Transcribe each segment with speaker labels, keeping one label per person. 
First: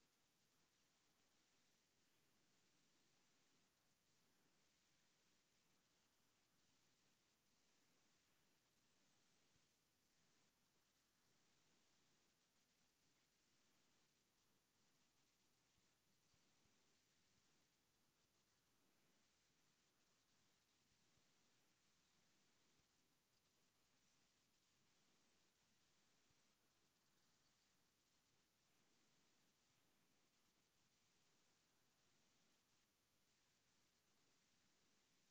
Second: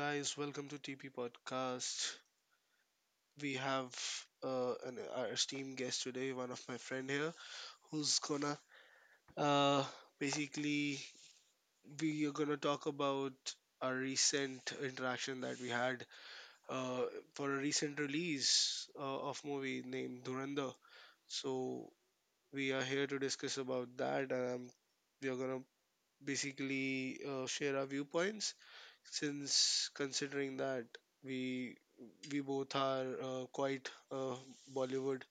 Speaker 1: guys, welcome to TP Podcast. We have our esteemed guest today, one of my friend here, who's gonna uh, basically we are gonna talk about our recent interaction that we had uh, for a recent release of movie named Duranda. So we are here to discuss about that, and we are gonna basically share our viewpoints, since considering that we we both are quite Bollywood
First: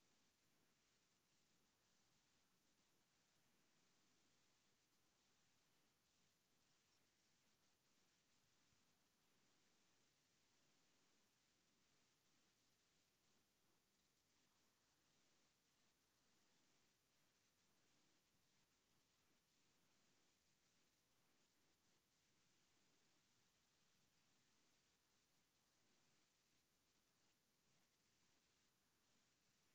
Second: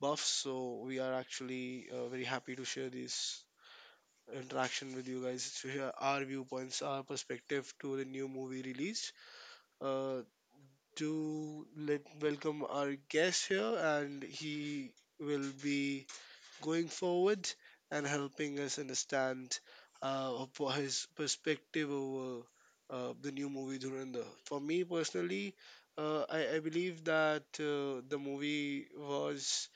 Speaker 1: buffs, so we are actually very happy to share this interaction with you guys, to hear our viewpoints, our perspective to the new movie released. Uh, to let welcome our guest here, and he will be going forward and helping us understand for his perspective over the new movie Dhurandhar. For me personally, I believe that the movie was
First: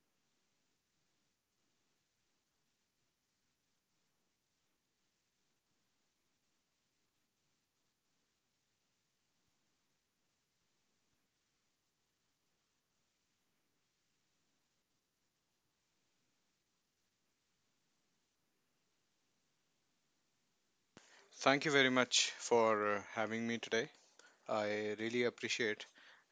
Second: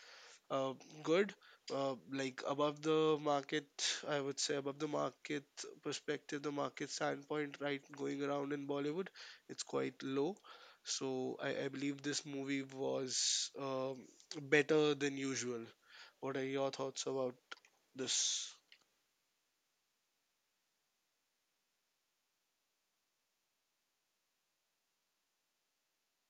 Speaker 1: uh, good, like above the market. I would say, above the market perspective, the market standpoint, right, going around in Bollywood, it's quite low. So I believe this movie was better than usual. What are your thoughts about this?
Speaker 2: Thank you very much for having me today. I really appreciate,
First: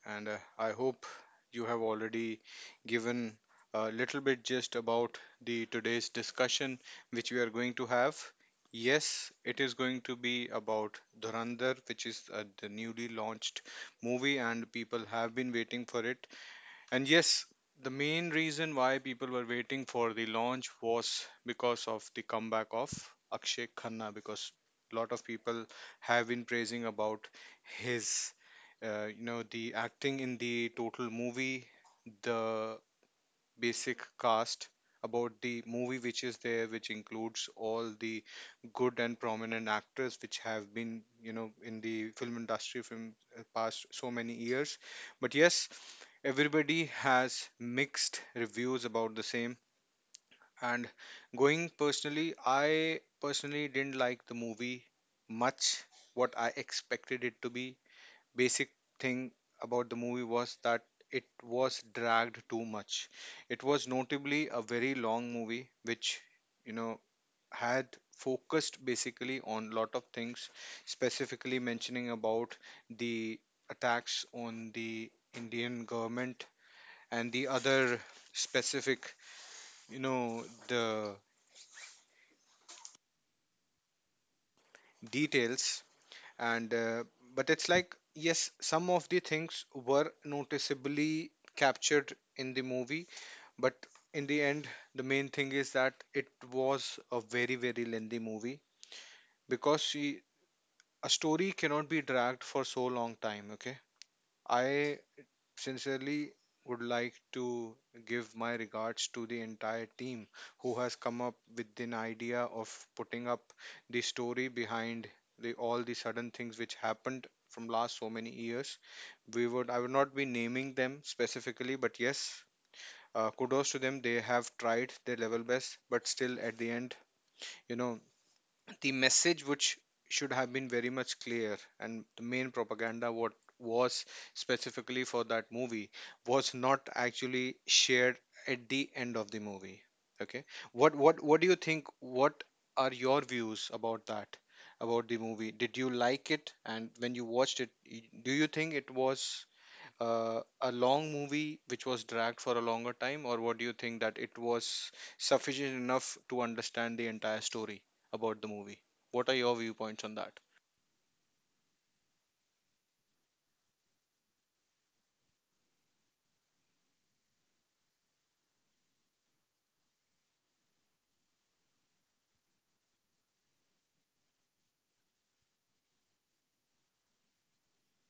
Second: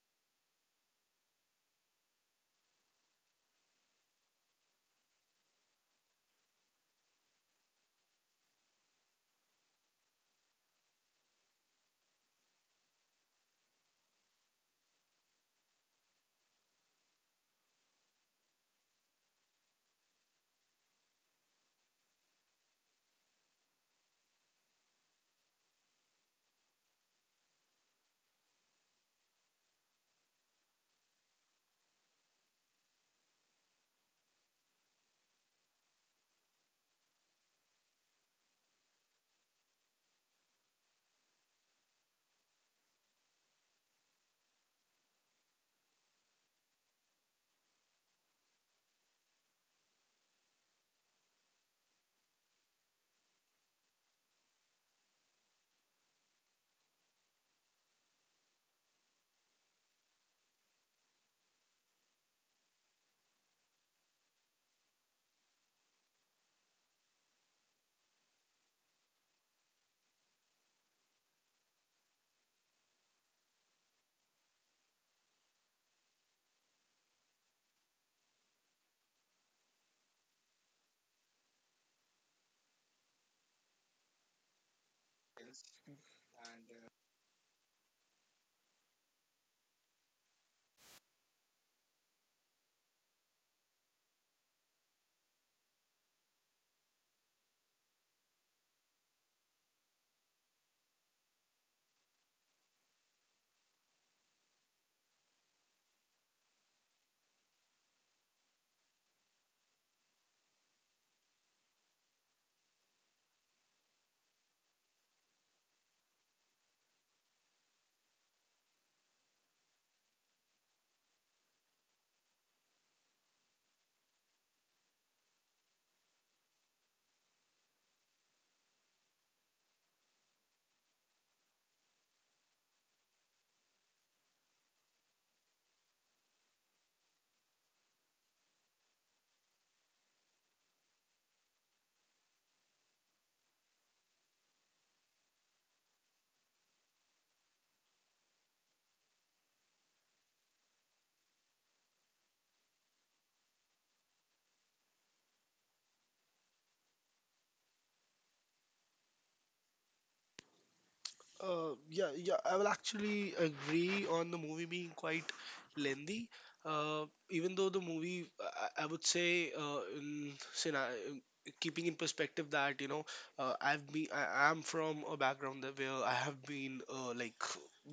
Speaker 2: and I hope you have already given a little bit just about the today's discussion which we are going to have. Yes, it is going to be about Dhurandhar, which is the newly launched movie, and people have been waiting for it. And yes, the main reason why people were waiting for the launch was because of the comeback of Akshay Khanna, because a lot of people have been praising about his, the acting in the total movie, the basic cast about the movie which is there, which includes all the good and prominent actors which have been, in the film industry from past so many years. But yes, everybody has mixed reviews about the same. And going personally, I personally didn't like the movie much what I expected it to be. Basic thing about the movie was that it was dragged too much. It was notably a very long movie, which, you know, had focused basically on lot of things, specifically mentioning about the attacks on the Indian government and the other specific, the details. And but it's like, yes, some of the things were noticeably captured in the movie, but in the end, the main thing is that it was a very, very lengthy movie because she, a story cannot be dragged for so long time. Okay, I sincerely would like to give my regards to the entire team who has come up with an idea of putting up the story behind the all the sudden things which happened from last so many years. We would i would not be naming them specifically, but yes, kudos to them. They have tried their level best, but still at the end, you know the message which should have been very much clear and the main propaganda what was specifically for that movie was not actually shared at the end of the movie. Okay, what do you think? What are your views about that? About the movie, did you like it? And when you watched it, do you think it was a long movie which was dragged for a longer time, or what do you think that it was sufficient enough to understand the entire story about the movie? What are your viewpoints on that?
Speaker 1: Yeah, yeah, I will actually agree on the movie being quite lengthy. Even though the movie, I would say, keeping in perspective that, you know, I am from a background that where I have been like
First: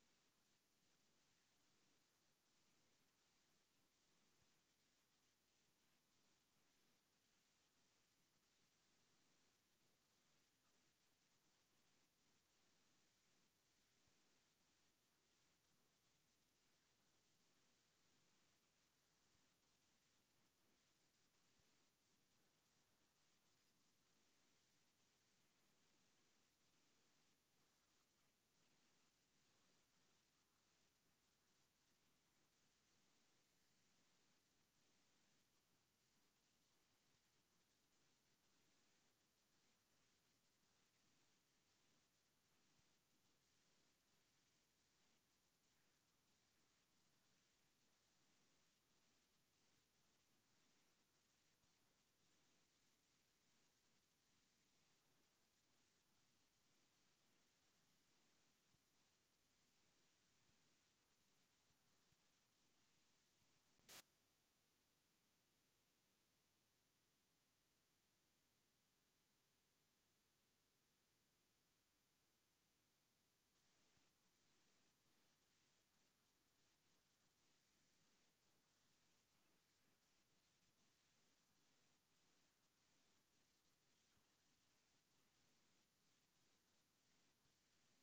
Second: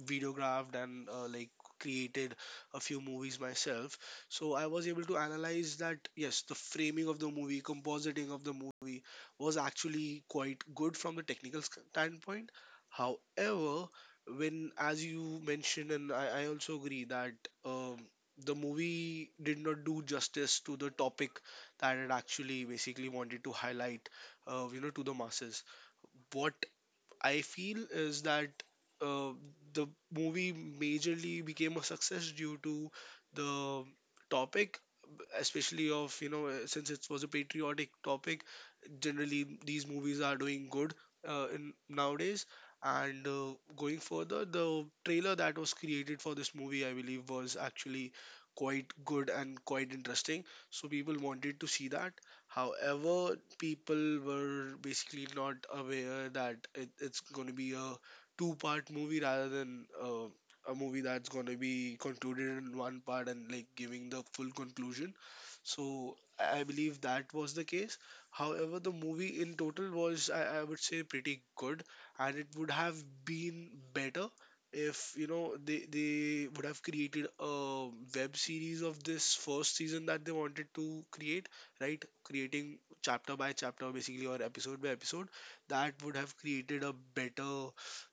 Speaker 1: videographed and like created a few movies myself. So I was able to analyze that, yes, the framing of the movie, compositing of the movie was actually quite good from the technical standpoint. However, when, as you mentioned, and I also agree that, um, the movie did not do justice to the topic that it actually basically wanted to highlight, to the masses. What I feel is that uh, the movie majorly became a success due to the topic, especially of, since it was a patriotic topic. Generally these movies are doing good in nowadays. And going further, the trailer that was created for this movie, I believe, was actually quite good and quite interesting, so people wanted to see that. However, people were basically not aware that it's going to be a two-part movie, rather than a movie that's going to be concluded in one part and like giving the full conclusion. So I believe that was the case. However, the movie in total was, I would say, pretty good, and it would have been better if, they would have created a web series of this first season that they wanted to create, right? Creating chapter by chapter, basically, or episode by episode, that would have created a better,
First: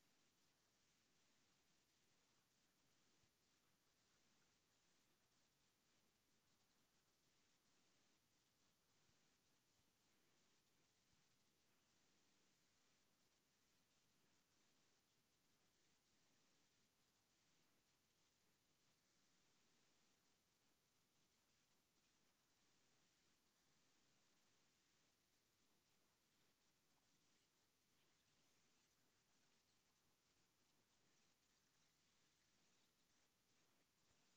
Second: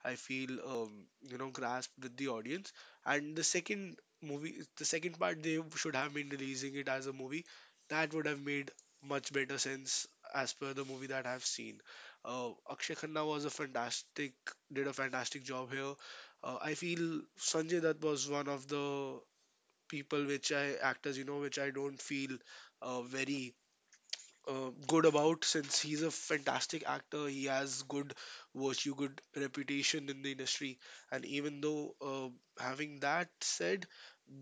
Speaker 1: I feel, grasp with the audience. And the second movie, the second part, they should have been releasing it as a movie. That would have made much better sense, as per the movie that I've seen. Akshay Khanna was a fantastic, did a fantastic job here. I feel Sanjay Dutt was one of the people which I actors, which I don't feel very good about, since he's a fantastic actor. He has good virtue, good reputation in the industry. And even though, having that said,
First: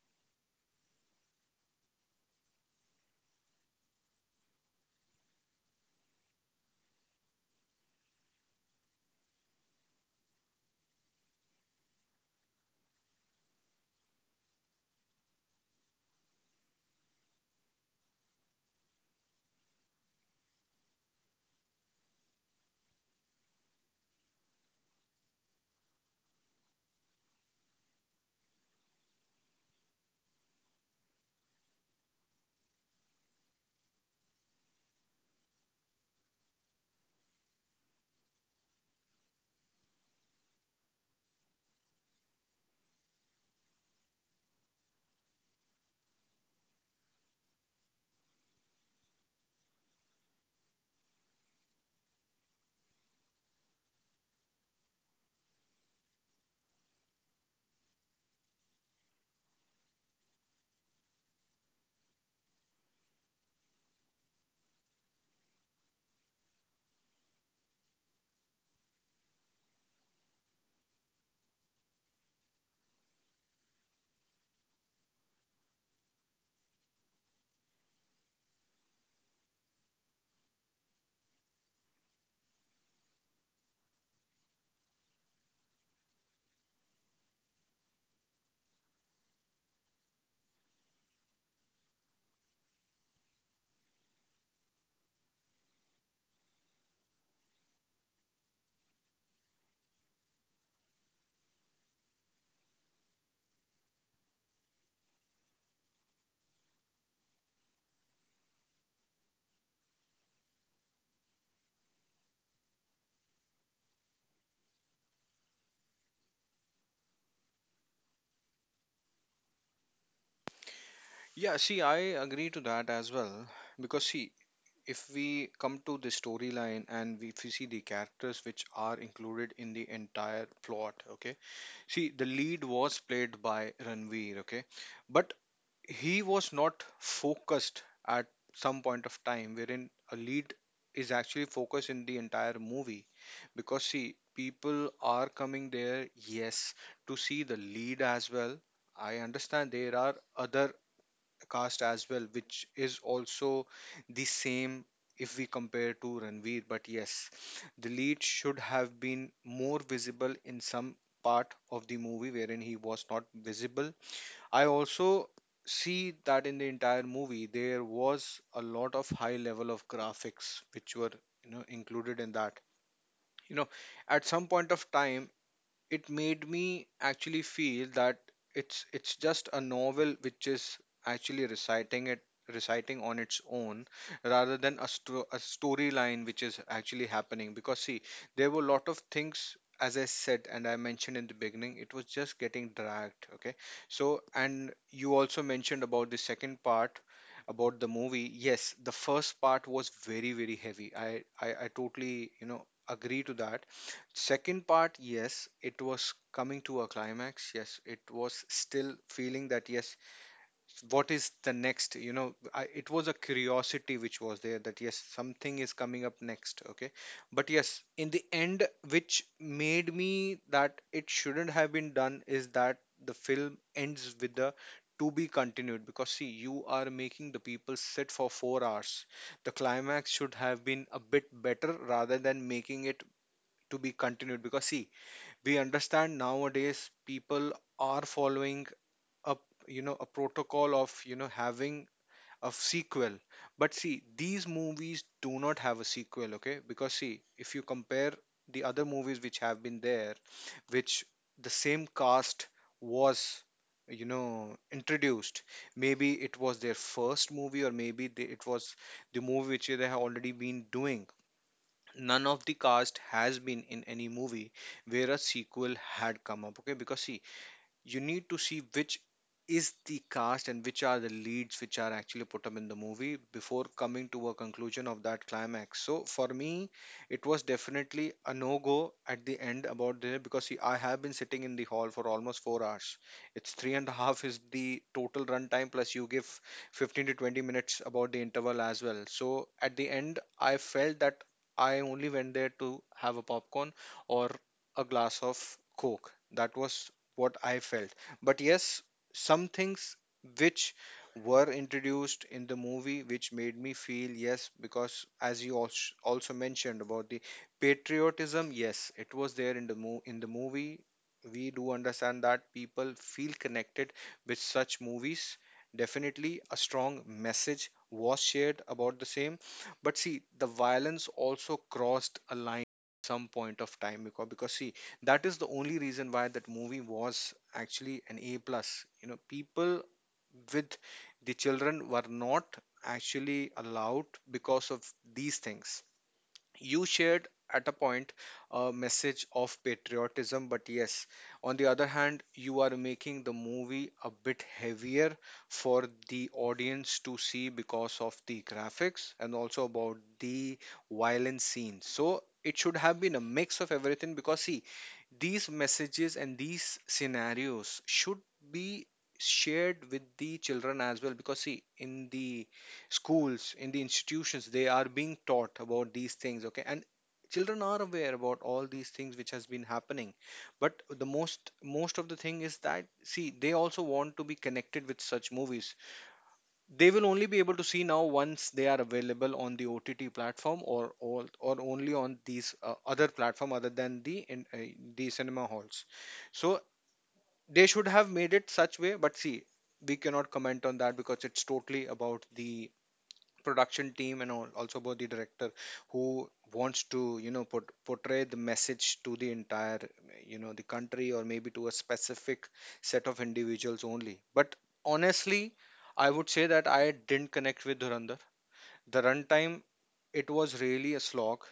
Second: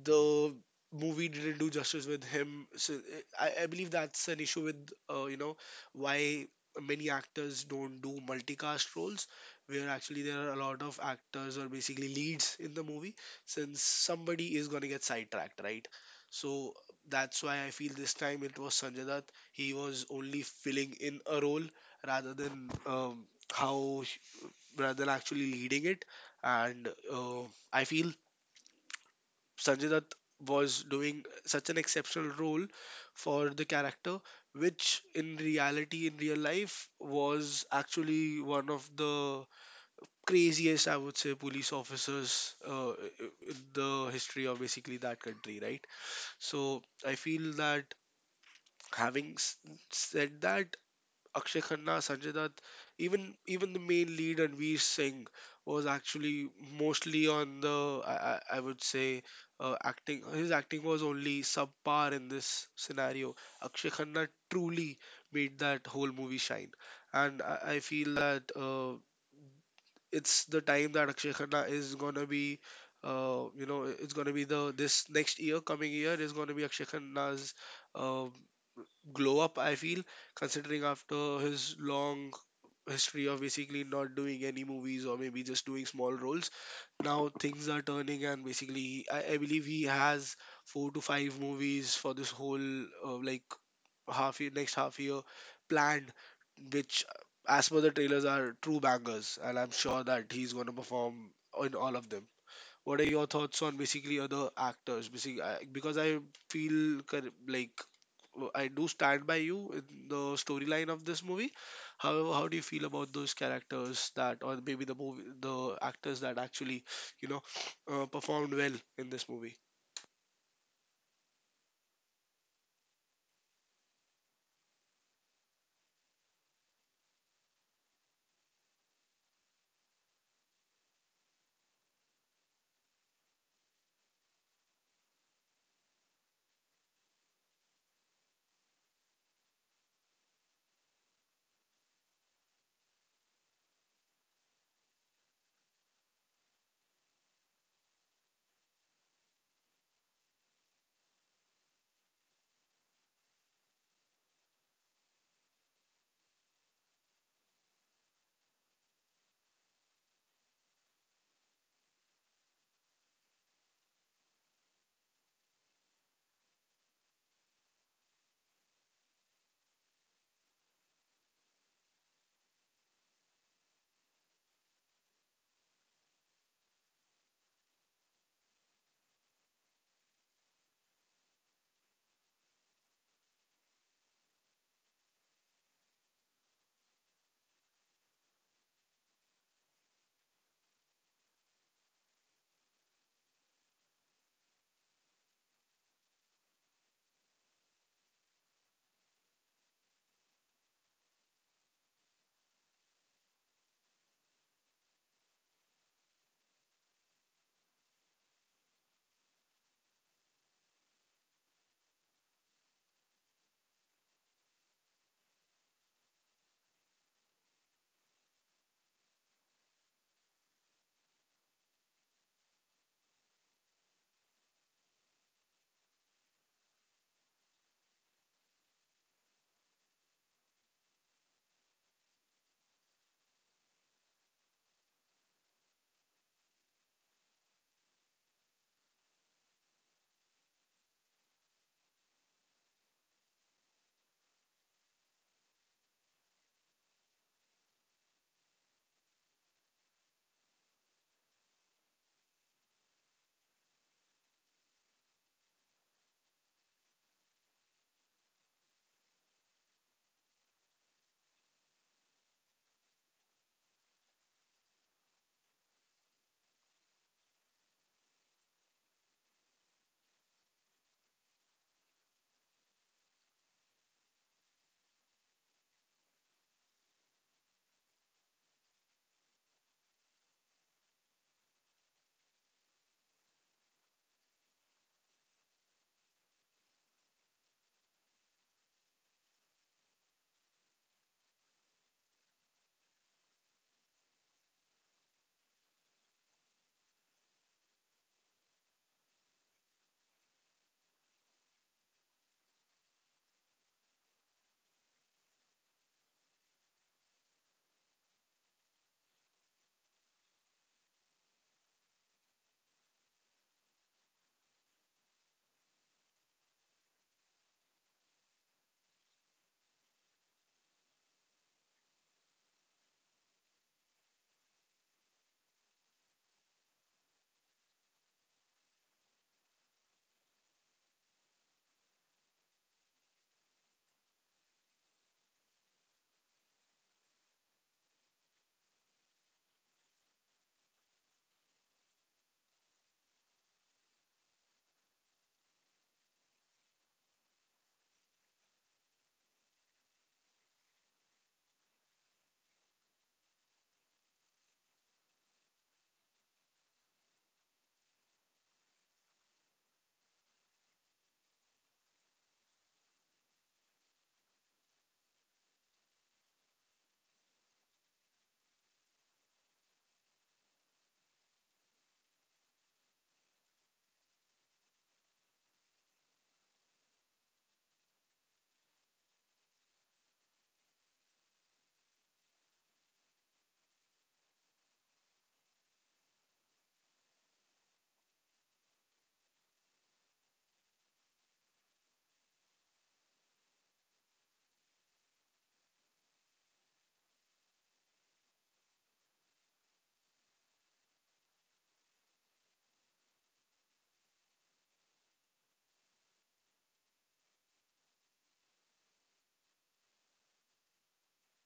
Speaker 1: the movie didn't do justice with him. So I believe that's an issue with, uh, you know why many actors don't do multicast roles, where actually there are a lot of actors or basically leads in the movie, since somebody is going to get sidetracked, right? So that's why I feel this time it was Sanjay Dutt. He was only filling in a role, rather than how sh- rather than actually leading it. And I feel Sanjay Dutt was doing such an exceptional role for the character, which in reality, in real life, was actually one of the craziest, I would say, police officers uh, in the history of basically that country, right? So I feel that, having s- said that, Akshay Khanna, Sanjay Dutt, even the main lead and Veer Singh was actually mostly on the I would say acting. His acting was only subpar in this scenario. Akshay Khanna truly made that whole movie shine, and I feel that it's the time that Akshay Khanna is gonna be. It's gonna be the this next year. Coming year is gonna be Akshay Khanna's uh, glow up, I feel, considering after his long history of basically not doing any movies, or maybe just doing small roles. Now things are turning, and basically, I believe he has four to five movies for this whole uh, like half year, next half year planned, which, as per the trailers, are true bangers, and I'm sure that he's going to perform in all of them. What are your thoughts on basically other actors? Basically, because I feel, like I do stand by you in the storyline of this movie. However, how do you feel about those characters that, or maybe the movie, the actors that actually, you know, performed well in this movie?
Speaker 2: Yeah, see, I agree to that as well because see, if we come to the storyline and if we see the characters which are included in the entire plot, okay, see, the lead was played by Ranveer, okay, but he was not focused at some point of time wherein a lead is actually focused in the entire movie because see, people are coming there, yes, to see the lead as well. I understand there are other cast as well which is also the same if we compare to Ranveer, but yes, the lead should have been more visible in some part of the movie wherein he was not visible. I also see that in the entire movie there was a lot of high level of graphics which were included in that. You know, at some point of time, it made me actually feel that it's just a novel which is actually reciting it, reciting on its own rather than a storyline which is actually happening because see, there were a lot of things as I said, and I mentioned in the beginning, it was just getting dragged. Okay, so and you also mentioned about the second part about the movie. Yes, the first part was very, very heavy. I totally agree to that. Second part, yes, it was coming to a climax. Yes, it was still feeling that, yes, what is the next? It was a curiosity which was there that, yes, something is coming up next. Okay. But yes, in the end, which made me that it shouldn't have been done is that the film ends with the to be continued because see, you are making the people sit for 4 hours. The climax should have been a bit better rather than making it to be continued because see, we understand nowadays people are following up a protocol of having a sequel. But see, these movies do not have a sequel. Okay, because see, if you compare the other movies which have been there, which the same cast was introduced, maybe it was their first movie, or maybe it was the movie which they have already been doing. None of the cast has been in any movie where a sequel had come up. Okay, because see, you need to see which is the cast and which are the leads which are actually put up in the movie before coming to a conclusion of that climax. So for me, it was definitely a no go at the end about there because see, I have been sitting in the hall for almost 4 hours. It's three and a half is the total run time, plus you give 15 to 20 minutes about the interval as well. So at the end, I felt that I only went there to have a popcorn or a glass of coke. That was what I felt. But yes, some things which were introduced in the movie which made me feel yes because as you also mentioned about the patriotism, yes, it was there in the in the movie. We do understand that people feel connected with such movies. Definitely a strong message was shared about the same, but see, the violence also crossed a line at some point of time because see, that is the only reason why that movie was actually an A plus. People with the children were not actually allowed because of these things. You shared at a point a message of patriotism, but yes, on the other hand, you are making the movie a bit heavier for the audience to see because of the graphics and also about the violent scenes. So it should have been a mix of everything because see, these messages and these scenarios should be shared with the children as well because see, in the schools, in the institutions, they are being taught about these things, okay, and children are aware about all these things which has been happening, but the most of the thing is that see, they also want to be connected with such movies. They will only be able to see now once they are available on the OTT platform, or or only on these other platform other than the cinema halls. So they should have made it such way, but see, we cannot comment on that because it's totally about the production team and all, also about the director who wants to portray the message to the entire the country, or maybe to a specific set of individuals only. But honestly, I would say that I didn't connect with Dhurandhar. The runtime, it was really a slog,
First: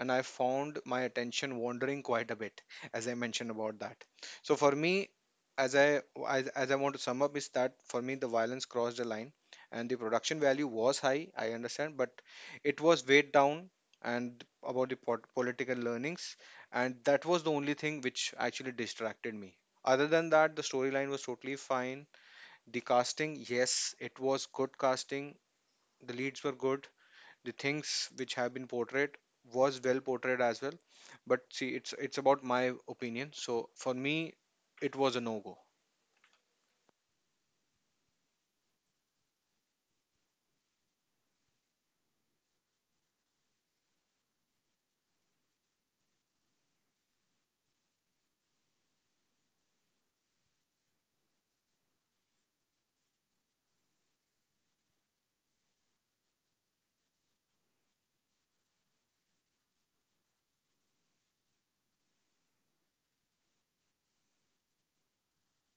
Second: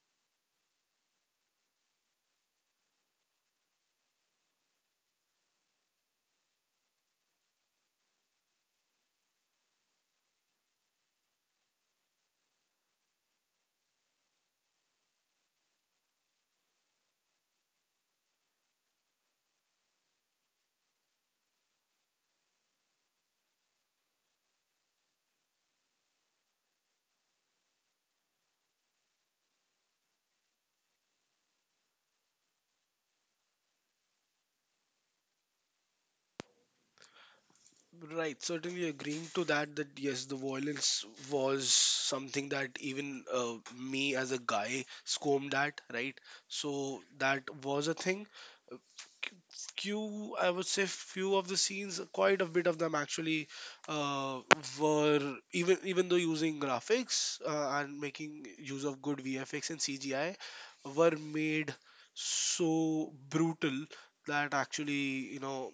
Speaker 2: and I found my attention wandering quite a bit, as I mentioned about that. So for me, as I want to sum up, is that for me the violence crossed the line, and the production value was high. I understand, but it was weighed down and about the political learnings, and that was the only thing which actually distracted me. Other than that, the storyline was totally fine. The casting, yes, it was good casting. The leads were good, the things which have been portrayed was well portrayed as well. But see, it's about my opinion, so for me it was a no go.
Speaker 1: Right, certainly agreeing to that, that, yes, the violence was something that even me as a guy scomed at, right? So that was a thing. Uh, Few, I would say, few of the scenes, quite a bit of them actually, uh, were, even though using graphics and making use of good VFX and CGI, were made so brutal that actually,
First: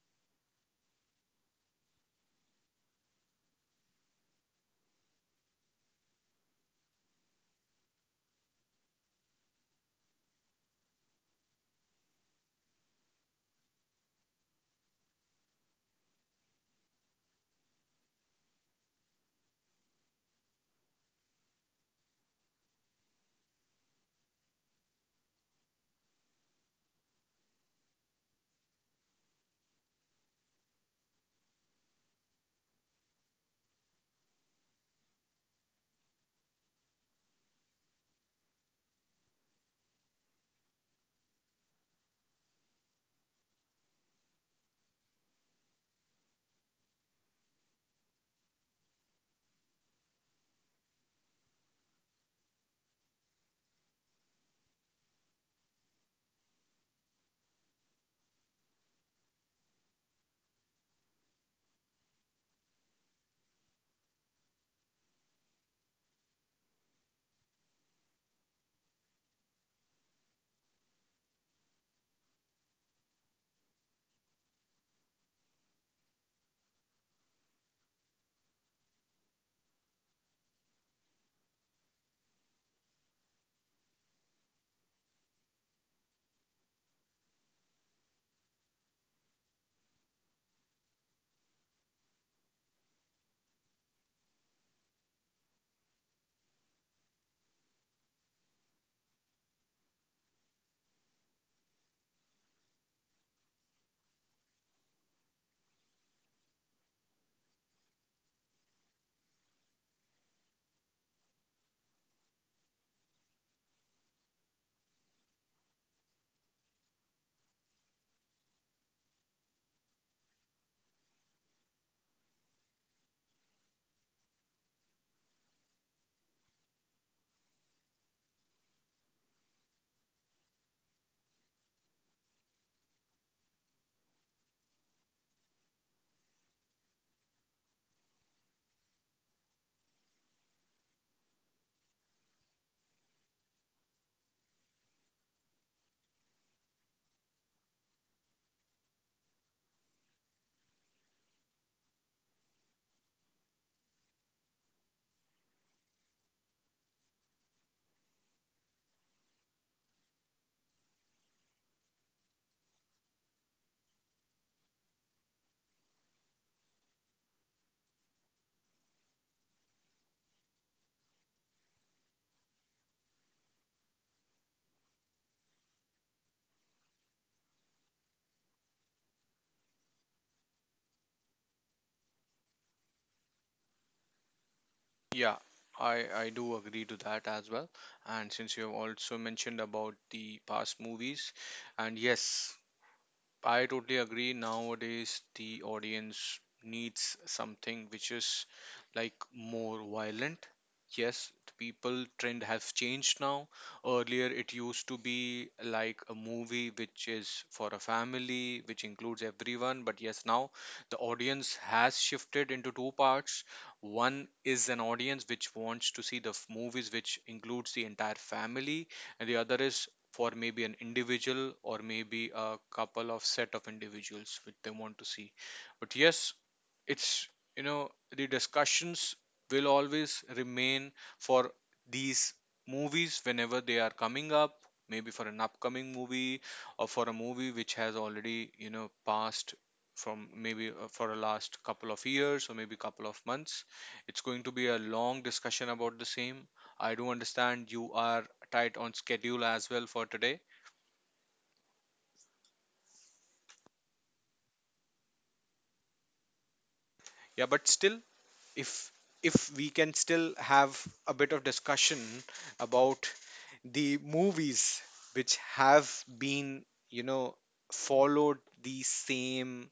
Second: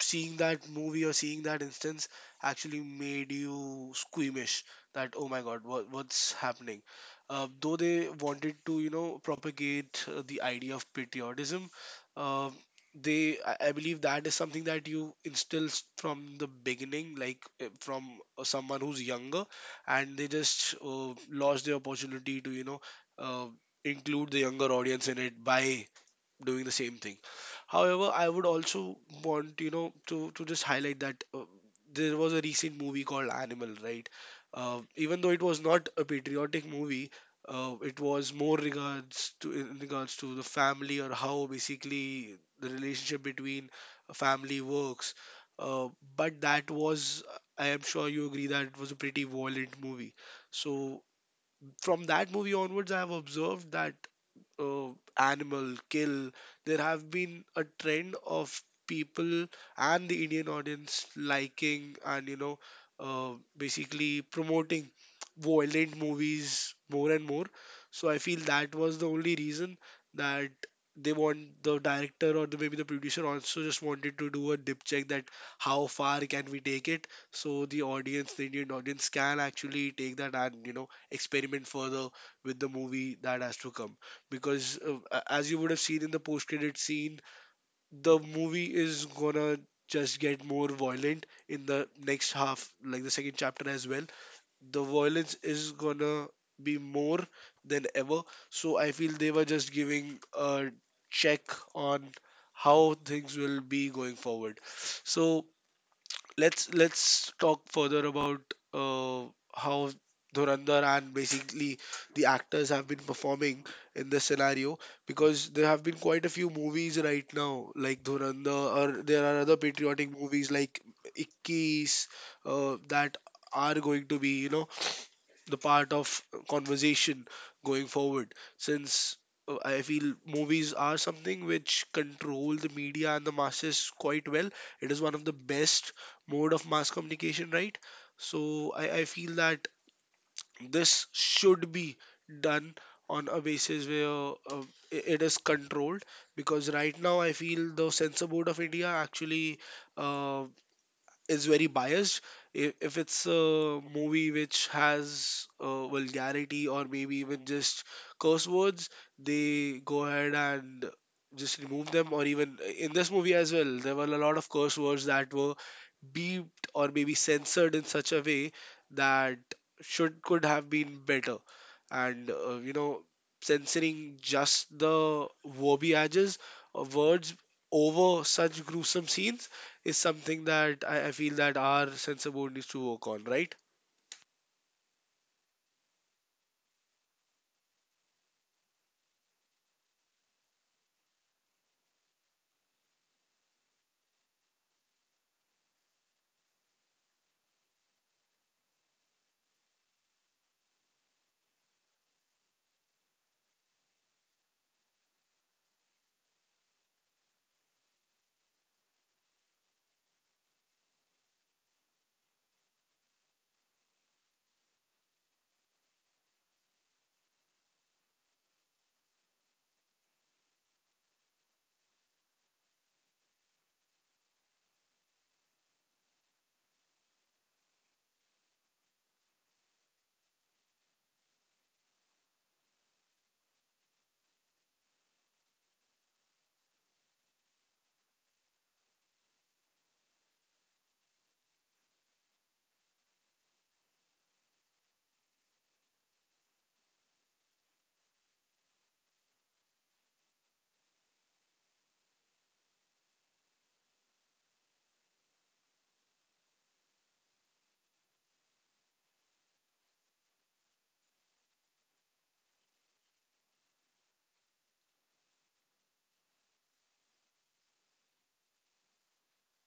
Speaker 1: seeing that movie or seeing that instance actually made you squeamish, that oh my god, what's happening. Uh, though they wanted to, propagate the idea of patriotism. Um they I, I believe that is something that you instill from the beginning, like from someone who's younger, and they just lost the opportunity to, uh, include the younger audience in it by doing the same thing. However, I would also want, to just highlight that there was a recent movie called Animal, right? Even though it was not a patriotic movie, it was more regards to in regards to the family, or how basically the relationship between a family works. Uh, but that was, I am sure you agree that it was a pretty violent movie. So from that movie onwards, I have observed that uh, animal kill there have been a trend of people and the Indian audience liking and, basically promoting violent movies, more and more. So I feel that was the only reason, that they want the director, or maybe the producer also, just wanted to do a dip check, that how far can we take it, so the audience, the Indian audience, can actually take that and, experiment further with the movie that has to come. Because as you would have seen in the post credit scene, the movie is gonna just get more violent in the next half, like the second chapter as well. The violence is gonna be more than ever. So I feel they were just giving a check on how things will be going forward. So let's talk further about uh, how Dhurandhar, and basically the actors, have been performing in this scenario, because there have been quite a few movies right now like Dhurandhar, or there are other patriotic movies like Ikkis, that are going to be, the part of conversation going forward. Since I feel movies are something which control the media and the masses quite well, it is one of the best mode of mass communication, right? So I feel that this should be done on a basis where it is controlled. Because right now, I feel the censor board of India actually uh, is very biased. If it's a movie which has vulgarity, or maybe even just curse words, they go ahead and just remove them. Or even in this movie as well, there were a lot of curse words that were beeped or maybe censored in such a way that should, could have been better. And censoring just the verbiages or words over such gruesome scenes is something that I feel that our censor board needs to work on, right?
Speaker 2: Yeah, I I do agree to that as well. And since you have also mentioned about the past movies, and yes, I totally agree. Nowadays, the audience needs something which is like more violent. Yes, the people trend have changed now. Earlier, it used to be like a movie which is for a family, which includes everyone. But yes, now the audience has shifted into two parts. One is an audience which wants to see the movies which includes the entire family, and the other is for maybe an individual or maybe a couple of set of individuals which they want to see. But yes, it's you know the discussions will always remain for these movies whenever they are coming up, maybe for an upcoming movie or for a movie which has already passed from maybe for a last couple of years or maybe couple of months. It's going to be a long discussion about the same. I do understand you are tight on schedule as well for today. Yeah, but still, if if we can still have a bit of discussion about the movies which have been, you know, followed the same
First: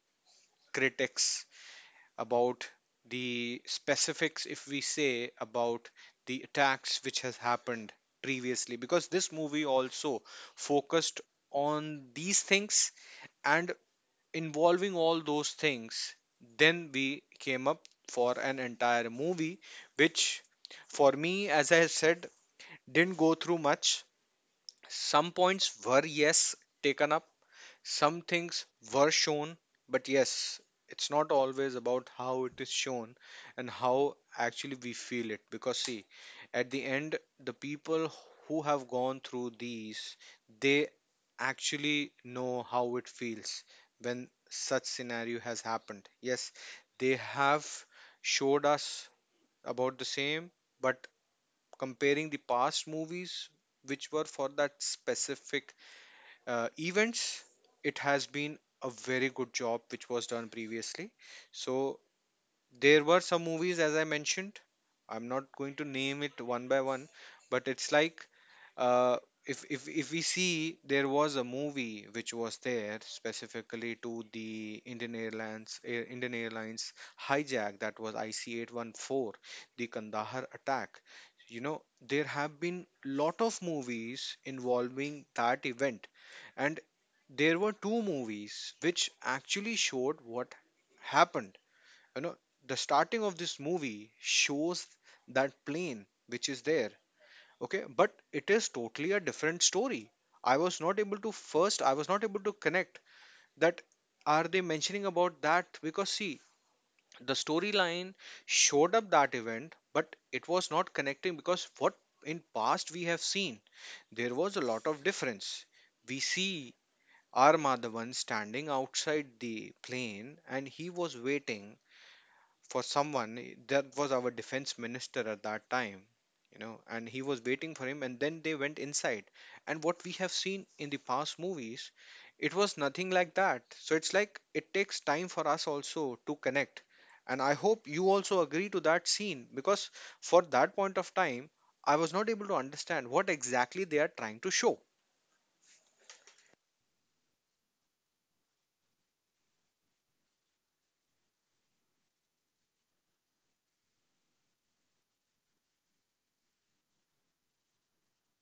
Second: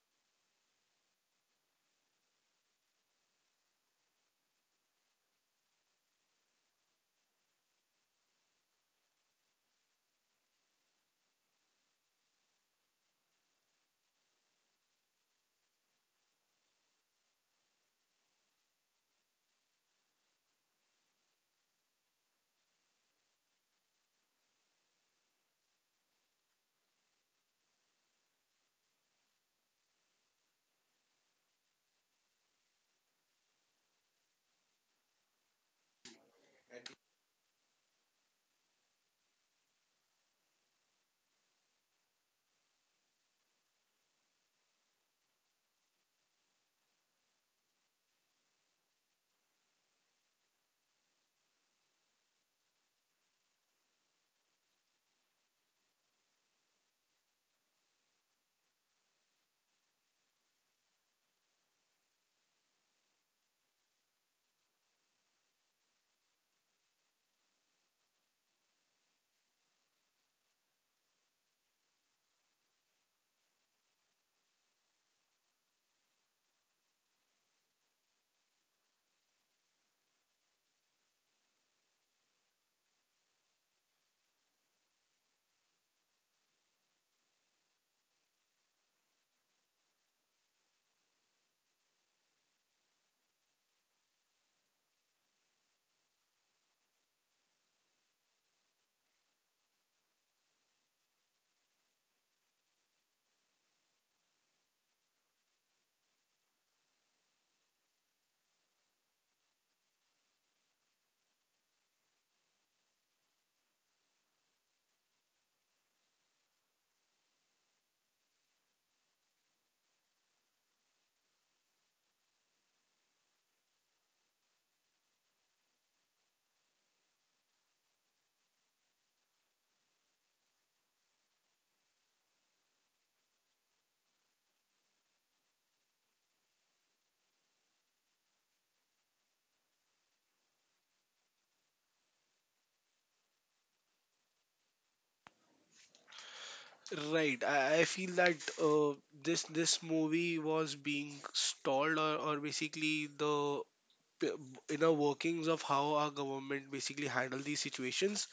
Speaker 2: critics about the specifics, if we say, about the attacks which has happened previously, because this movie also focused on these things and involving all those things, then we came up for an entire movie which for me, as I said, didn't go through much. Some points were, yes, taken up, some things were shown, but yes, it's not always about how it is shown and how actually we feel it. Because, see, at the end, the people who have gone through these, they actually know how it feels when such scenario has happened. Yes, they have showed us about the same, but comparing the past movies which were for that specific events, it has been a very good job which was done previously. So there were some movies, as I mentioned, I'm not going to name it one by one, but it's like, uh, if we see, there was a movie which was there specifically to the Indian Airlines, Indian Airlines hijack. That was IC 814, the Kandahar attack. You know, there have been lot of movies involving that event, and there were two movies which actually showed what happened. you know the starting of this movie shows that plane which is there. Okay, but it is totally a different story. I was not able to connect that are they mentioning about that because see, the storyline showed up that event, but it was not connecting because what in past we have seen, there was a lot of difference. We see R Madhavan standing outside the plane, and he was waiting for someone, that was our defense minister at that time, and he was waiting for him, and then they went inside, and what we have seen in the past movies, it was nothing like that. So it's like it takes time for us also to connect, and I hope you also agree to that scene because for that point of time I was not able to understand what exactly they are trying to show.
Speaker 1: Right. I feel that uh, this movie was being stalled, or, basically the p- inner workings of how our government basically handle these situations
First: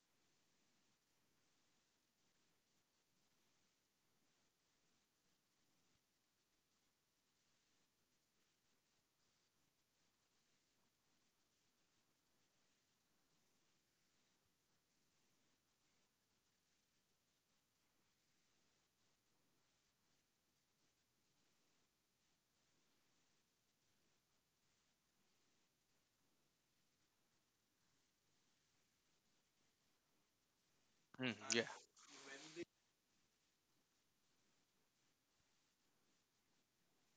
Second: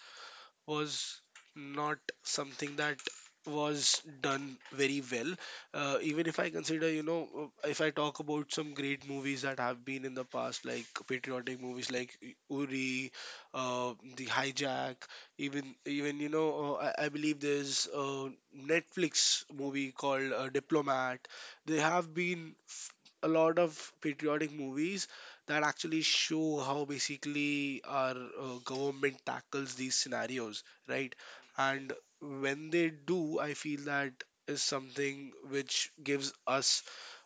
Speaker 1: was not something that was done very well. Even if I consider, if I talk about some great movies that have been in the past, like patriotic movies like Uri, The Hijack, even I believe there's a Netflix movie called Diplomat. They have been a lot of patriotic movies that actually show how basically our government tackles these scenarios, right?
Speaker 2: Mm, yeah,
Speaker 1: And when they do, I feel that is something which gives us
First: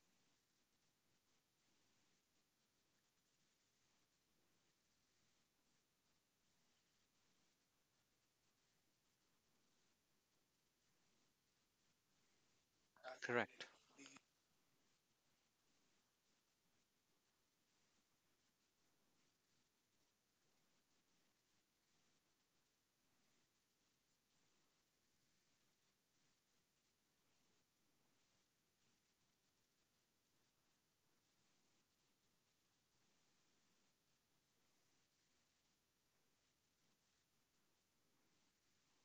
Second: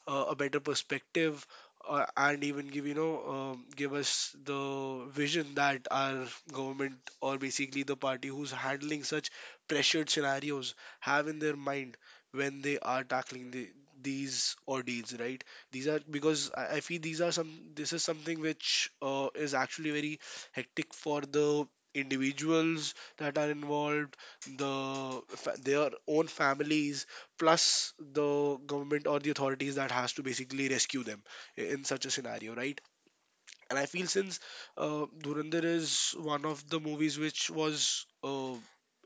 Speaker 1: a better perspective and even give you know give us the vision that our government or basically the party who's handling such pressured scenarios have in their mind when they are tackling
Speaker 2: correct.
Speaker 1: these ordeals, right? These are because I feel these are some this is something which is actually very hectic for the individuals that are involved, their own families, plus the government or the authorities that has to basically rescue them in such a scenario, right? And I feel since Dhurandhar is one of the movies which was uh,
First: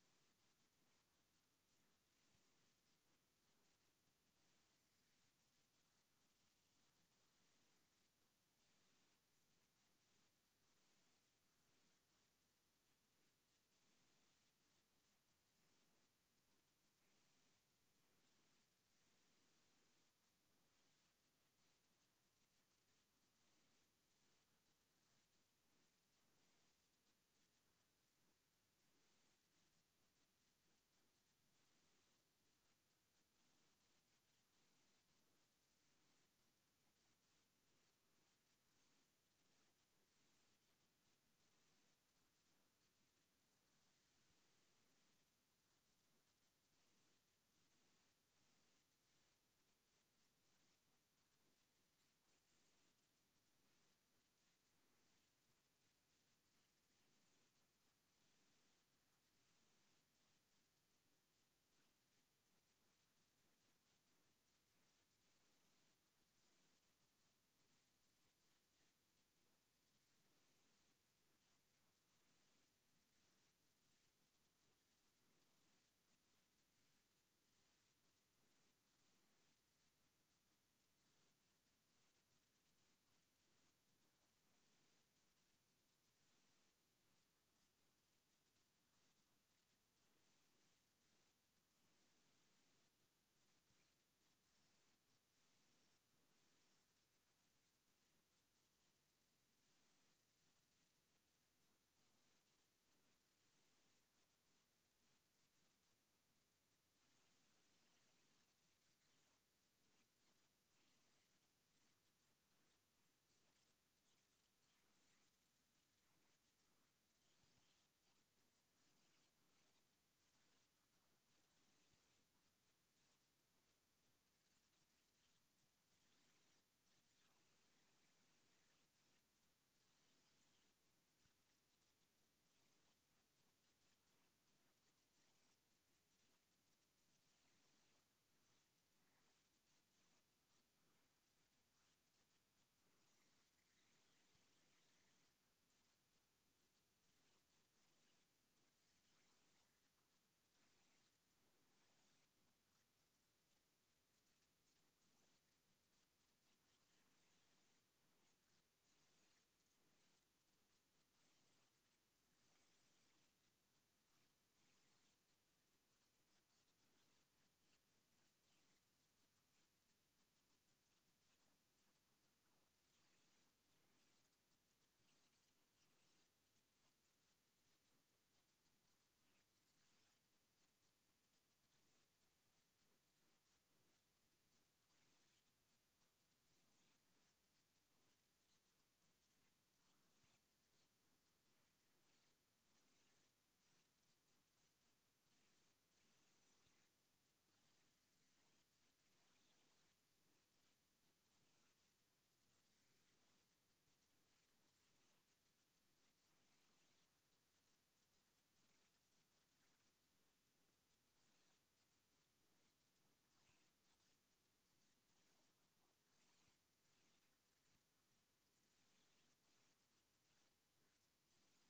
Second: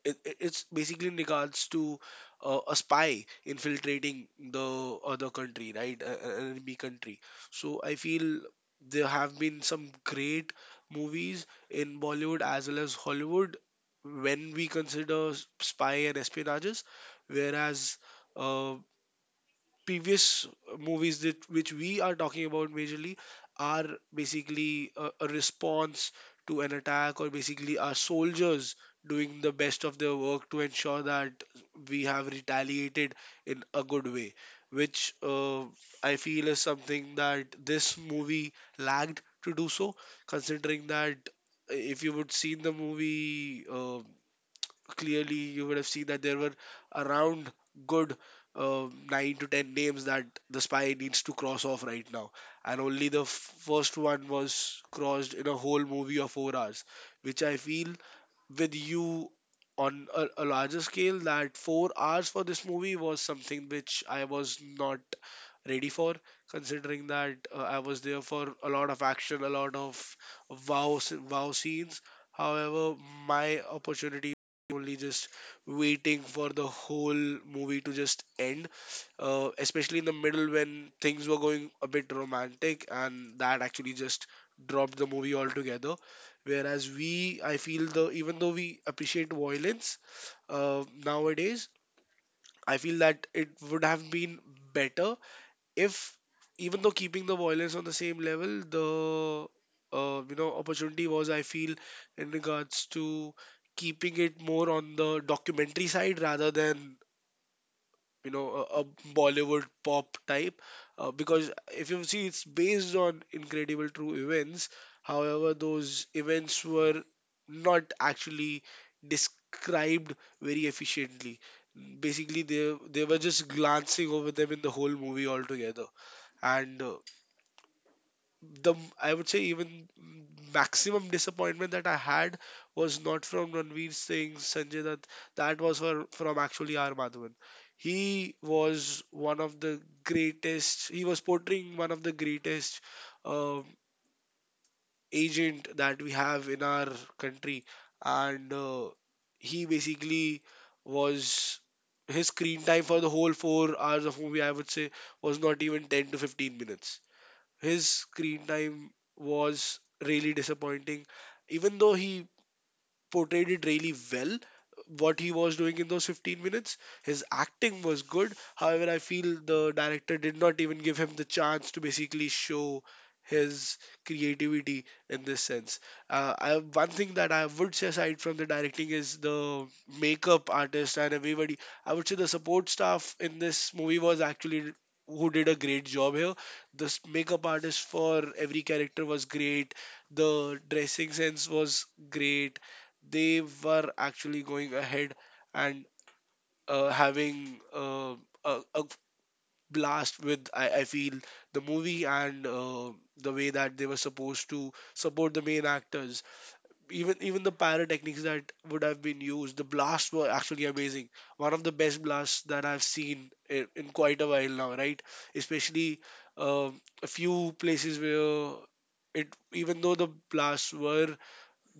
Speaker 1: it, it- it's basically in regards to a spy infiltrating the other country, right? An enemy country. So I feel there have been some great movies in Bollywood as well as Hollywood when we consider spy and espionages, whereas uh, previous movies that which we are talking about majorly are basically a response to an attack, or basically our soldiers doing the best of their work to ensure that we have retaliated in a good way, which I feel is something that this movie lagged to do so, considering that if you would seen the movie clearly you would have seen that there were around good 9 to 10 names that the spy needs to cross off right now, and only the first one was crossed in a whole movie of 4 hours, which I feel with you on a larger scale. That 4 hours for this movie was something which I was not ready for, considering that I was there for a lot of action, a lot of wow scenes. However, my opportunity only just waiting for the whole movie to just end, especially in the middle when things were going a bit romantic, and that actually just dropped the movie altogether. Whereas I feel though, even though we appreciate violence nowadays, I feel that it would have been better if, even though keeping the violence on the same level, the opportunity was, I feel, in regards to keeping it more on the documentary side rather than a bollywood pop type, because if you see it's based on incredible true events. However those events were not actually described very efficiently. Basically they were just glancing over them in the whole movie altogether. And the I would say even maximum disappointment that I had was not from Ranveer Singh, Sanjay Dutt. That was from actually R. Madhavan. He was one of the greatest. He was portraying one of the greatest um agent that we have in our country, and he basically was, his screen time for the whole 4 hours of movie, I would say, was not even 10 to 15 minutes. His screen time was really disappointing, even though he portrayed it really well. What he was doing in those 15 minutes, his acting was good. However I feel the director did not even give him the chance to basically show his creativity in this sense. One thing that I would say aside from the directing is the makeup artist and everybody. I would say the support staff in this movie was actually who did a great job here. The makeup artist for every character was great, the dressing sense was great. They were actually going ahead and uh, having uh, a blast with, I feel, the movie, and the way that they were supposed to support the main actors. Even the pyrotechnics that would have been used, the blasts were actually amazing, one of the best blasts that I've seen in quite a while now, right? Especially a few places where it, even though the blasts were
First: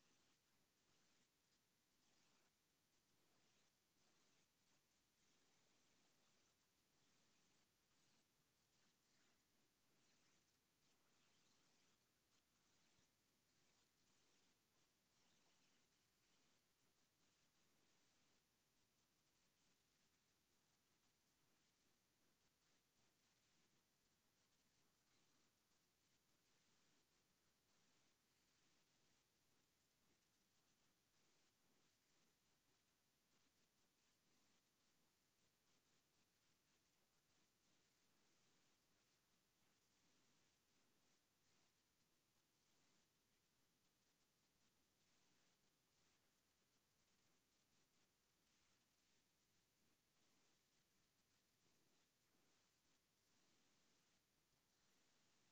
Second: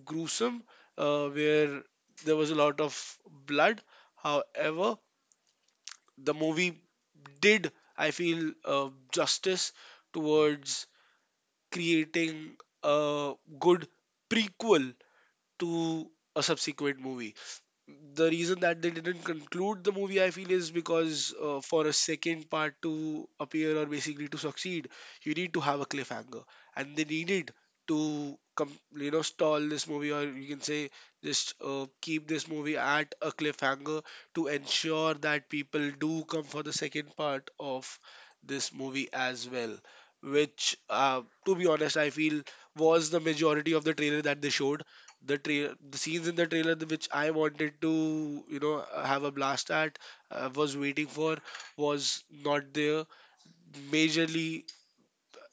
Speaker 1: gruesome, where there was a lot of blood. However, the movie did, I feel, justice towards creating a good prequel to a subsequent movie. The reason that they didn't conclude the movie, I feel, is because for a second part to appear or basically to succeed, you need to have a cliffhanger, and they needed to stall this movie, or you can say just keep this movie at a cliffhanger to ensure that people do come for the second part of this movie as well, which to be honest I feel was the majority of the trailer that they showed. The scenes in the trailer which I wanted to have a blast at, was waiting for, was not there majorly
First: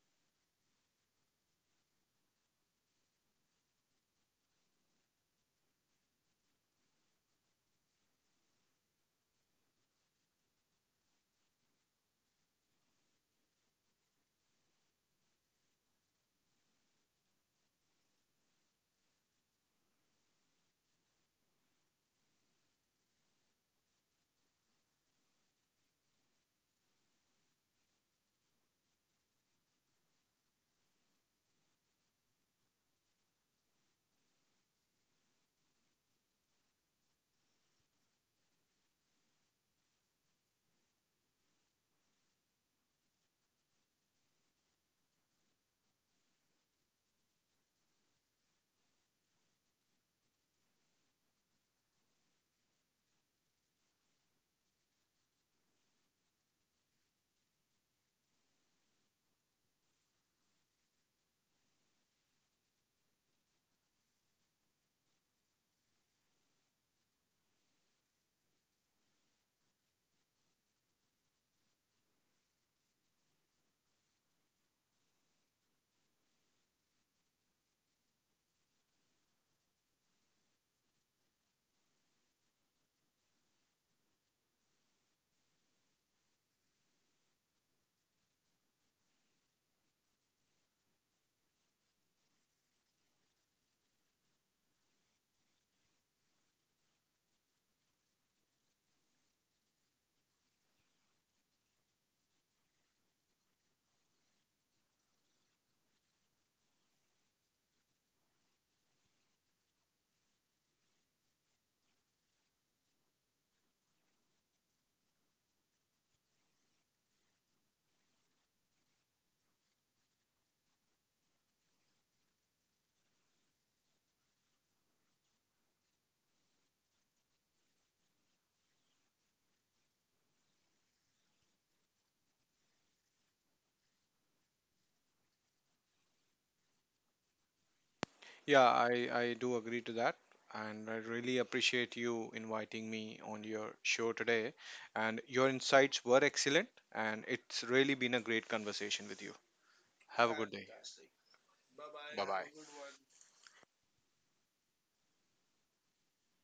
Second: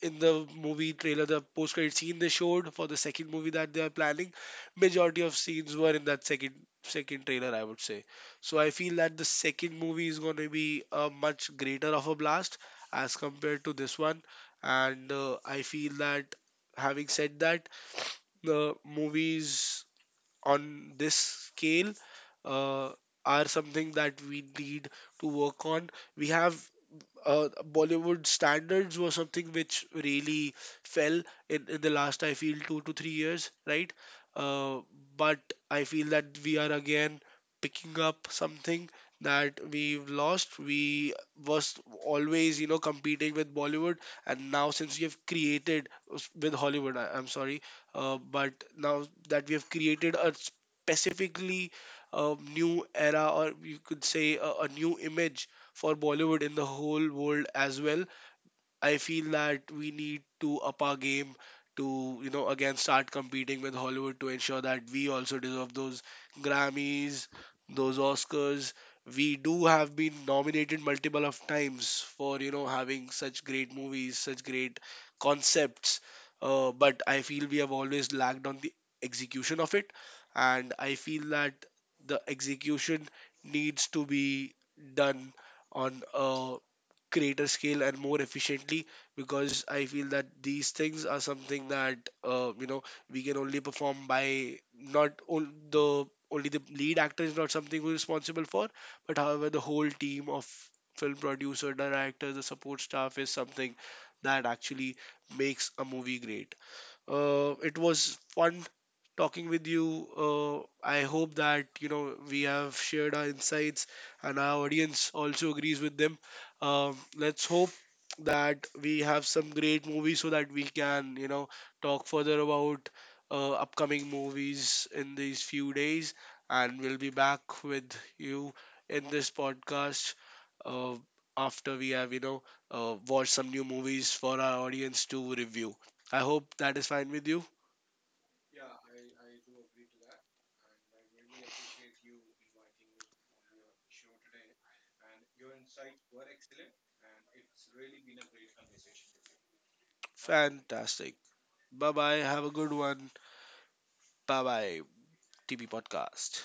Speaker 1: in the movie trailer. The post credit scene they showed for the second movie that they are planning, majority of scenes were in that second trailer, I would say. So I feel that the second movie is going to be a much greater of a blast as compared to this one. And I feel that, having said that, the movies on this scale uh, are something that we need to work on. We have Bollywood standards were something which really fell in the last, I feel, 2 to 3 years, right? Uh, but I feel that we are again picking up something that we've lost. We was always, you know, competing with Bollywood, and now since we have created with Hollywood, I'm sorry, but now that we have created a specifically new era, or you could say a new image for Bollywood in the whole world as well. I feel that we need to up our game to, you know, again start competing with Hollywood to ensure that we also deserve those Grammys, those Oscars. We do have been nominated multiple of times for, you know, having such great movies, such great concepts. But I feel we have always lagged on the execution of it. And I feel that the execution needs to be done on a greater scale and more efficiently, because I feel that these things are something that we can only perform by not on the, only the lead actor is not something we're responsible for, but however the whole team of film producer, director, the support staff is something that actually makes a movie great. It was fun talking with you. I hope that you know we have shared our insights and our audience also agrees with them. Let's hope that we have some great movies so that we can you know talk further about upcoming movies in these few days, and we'll be back with you in this podcast. Uh, after we have watched some new movies for our audience to review. I hope that is fine with you.
Speaker 2: Yeah, I do agree to that. And I really appreciate you inviting me on your show today. And your insights were excellent. And it's really been a great conversation with you. Have a good day.
Speaker 1: Fantastic. Bye bye.
Speaker 2: Bye
Speaker 1: Have
Speaker 2: bye.
Speaker 1: a good one. Bye bye. TP Podcast.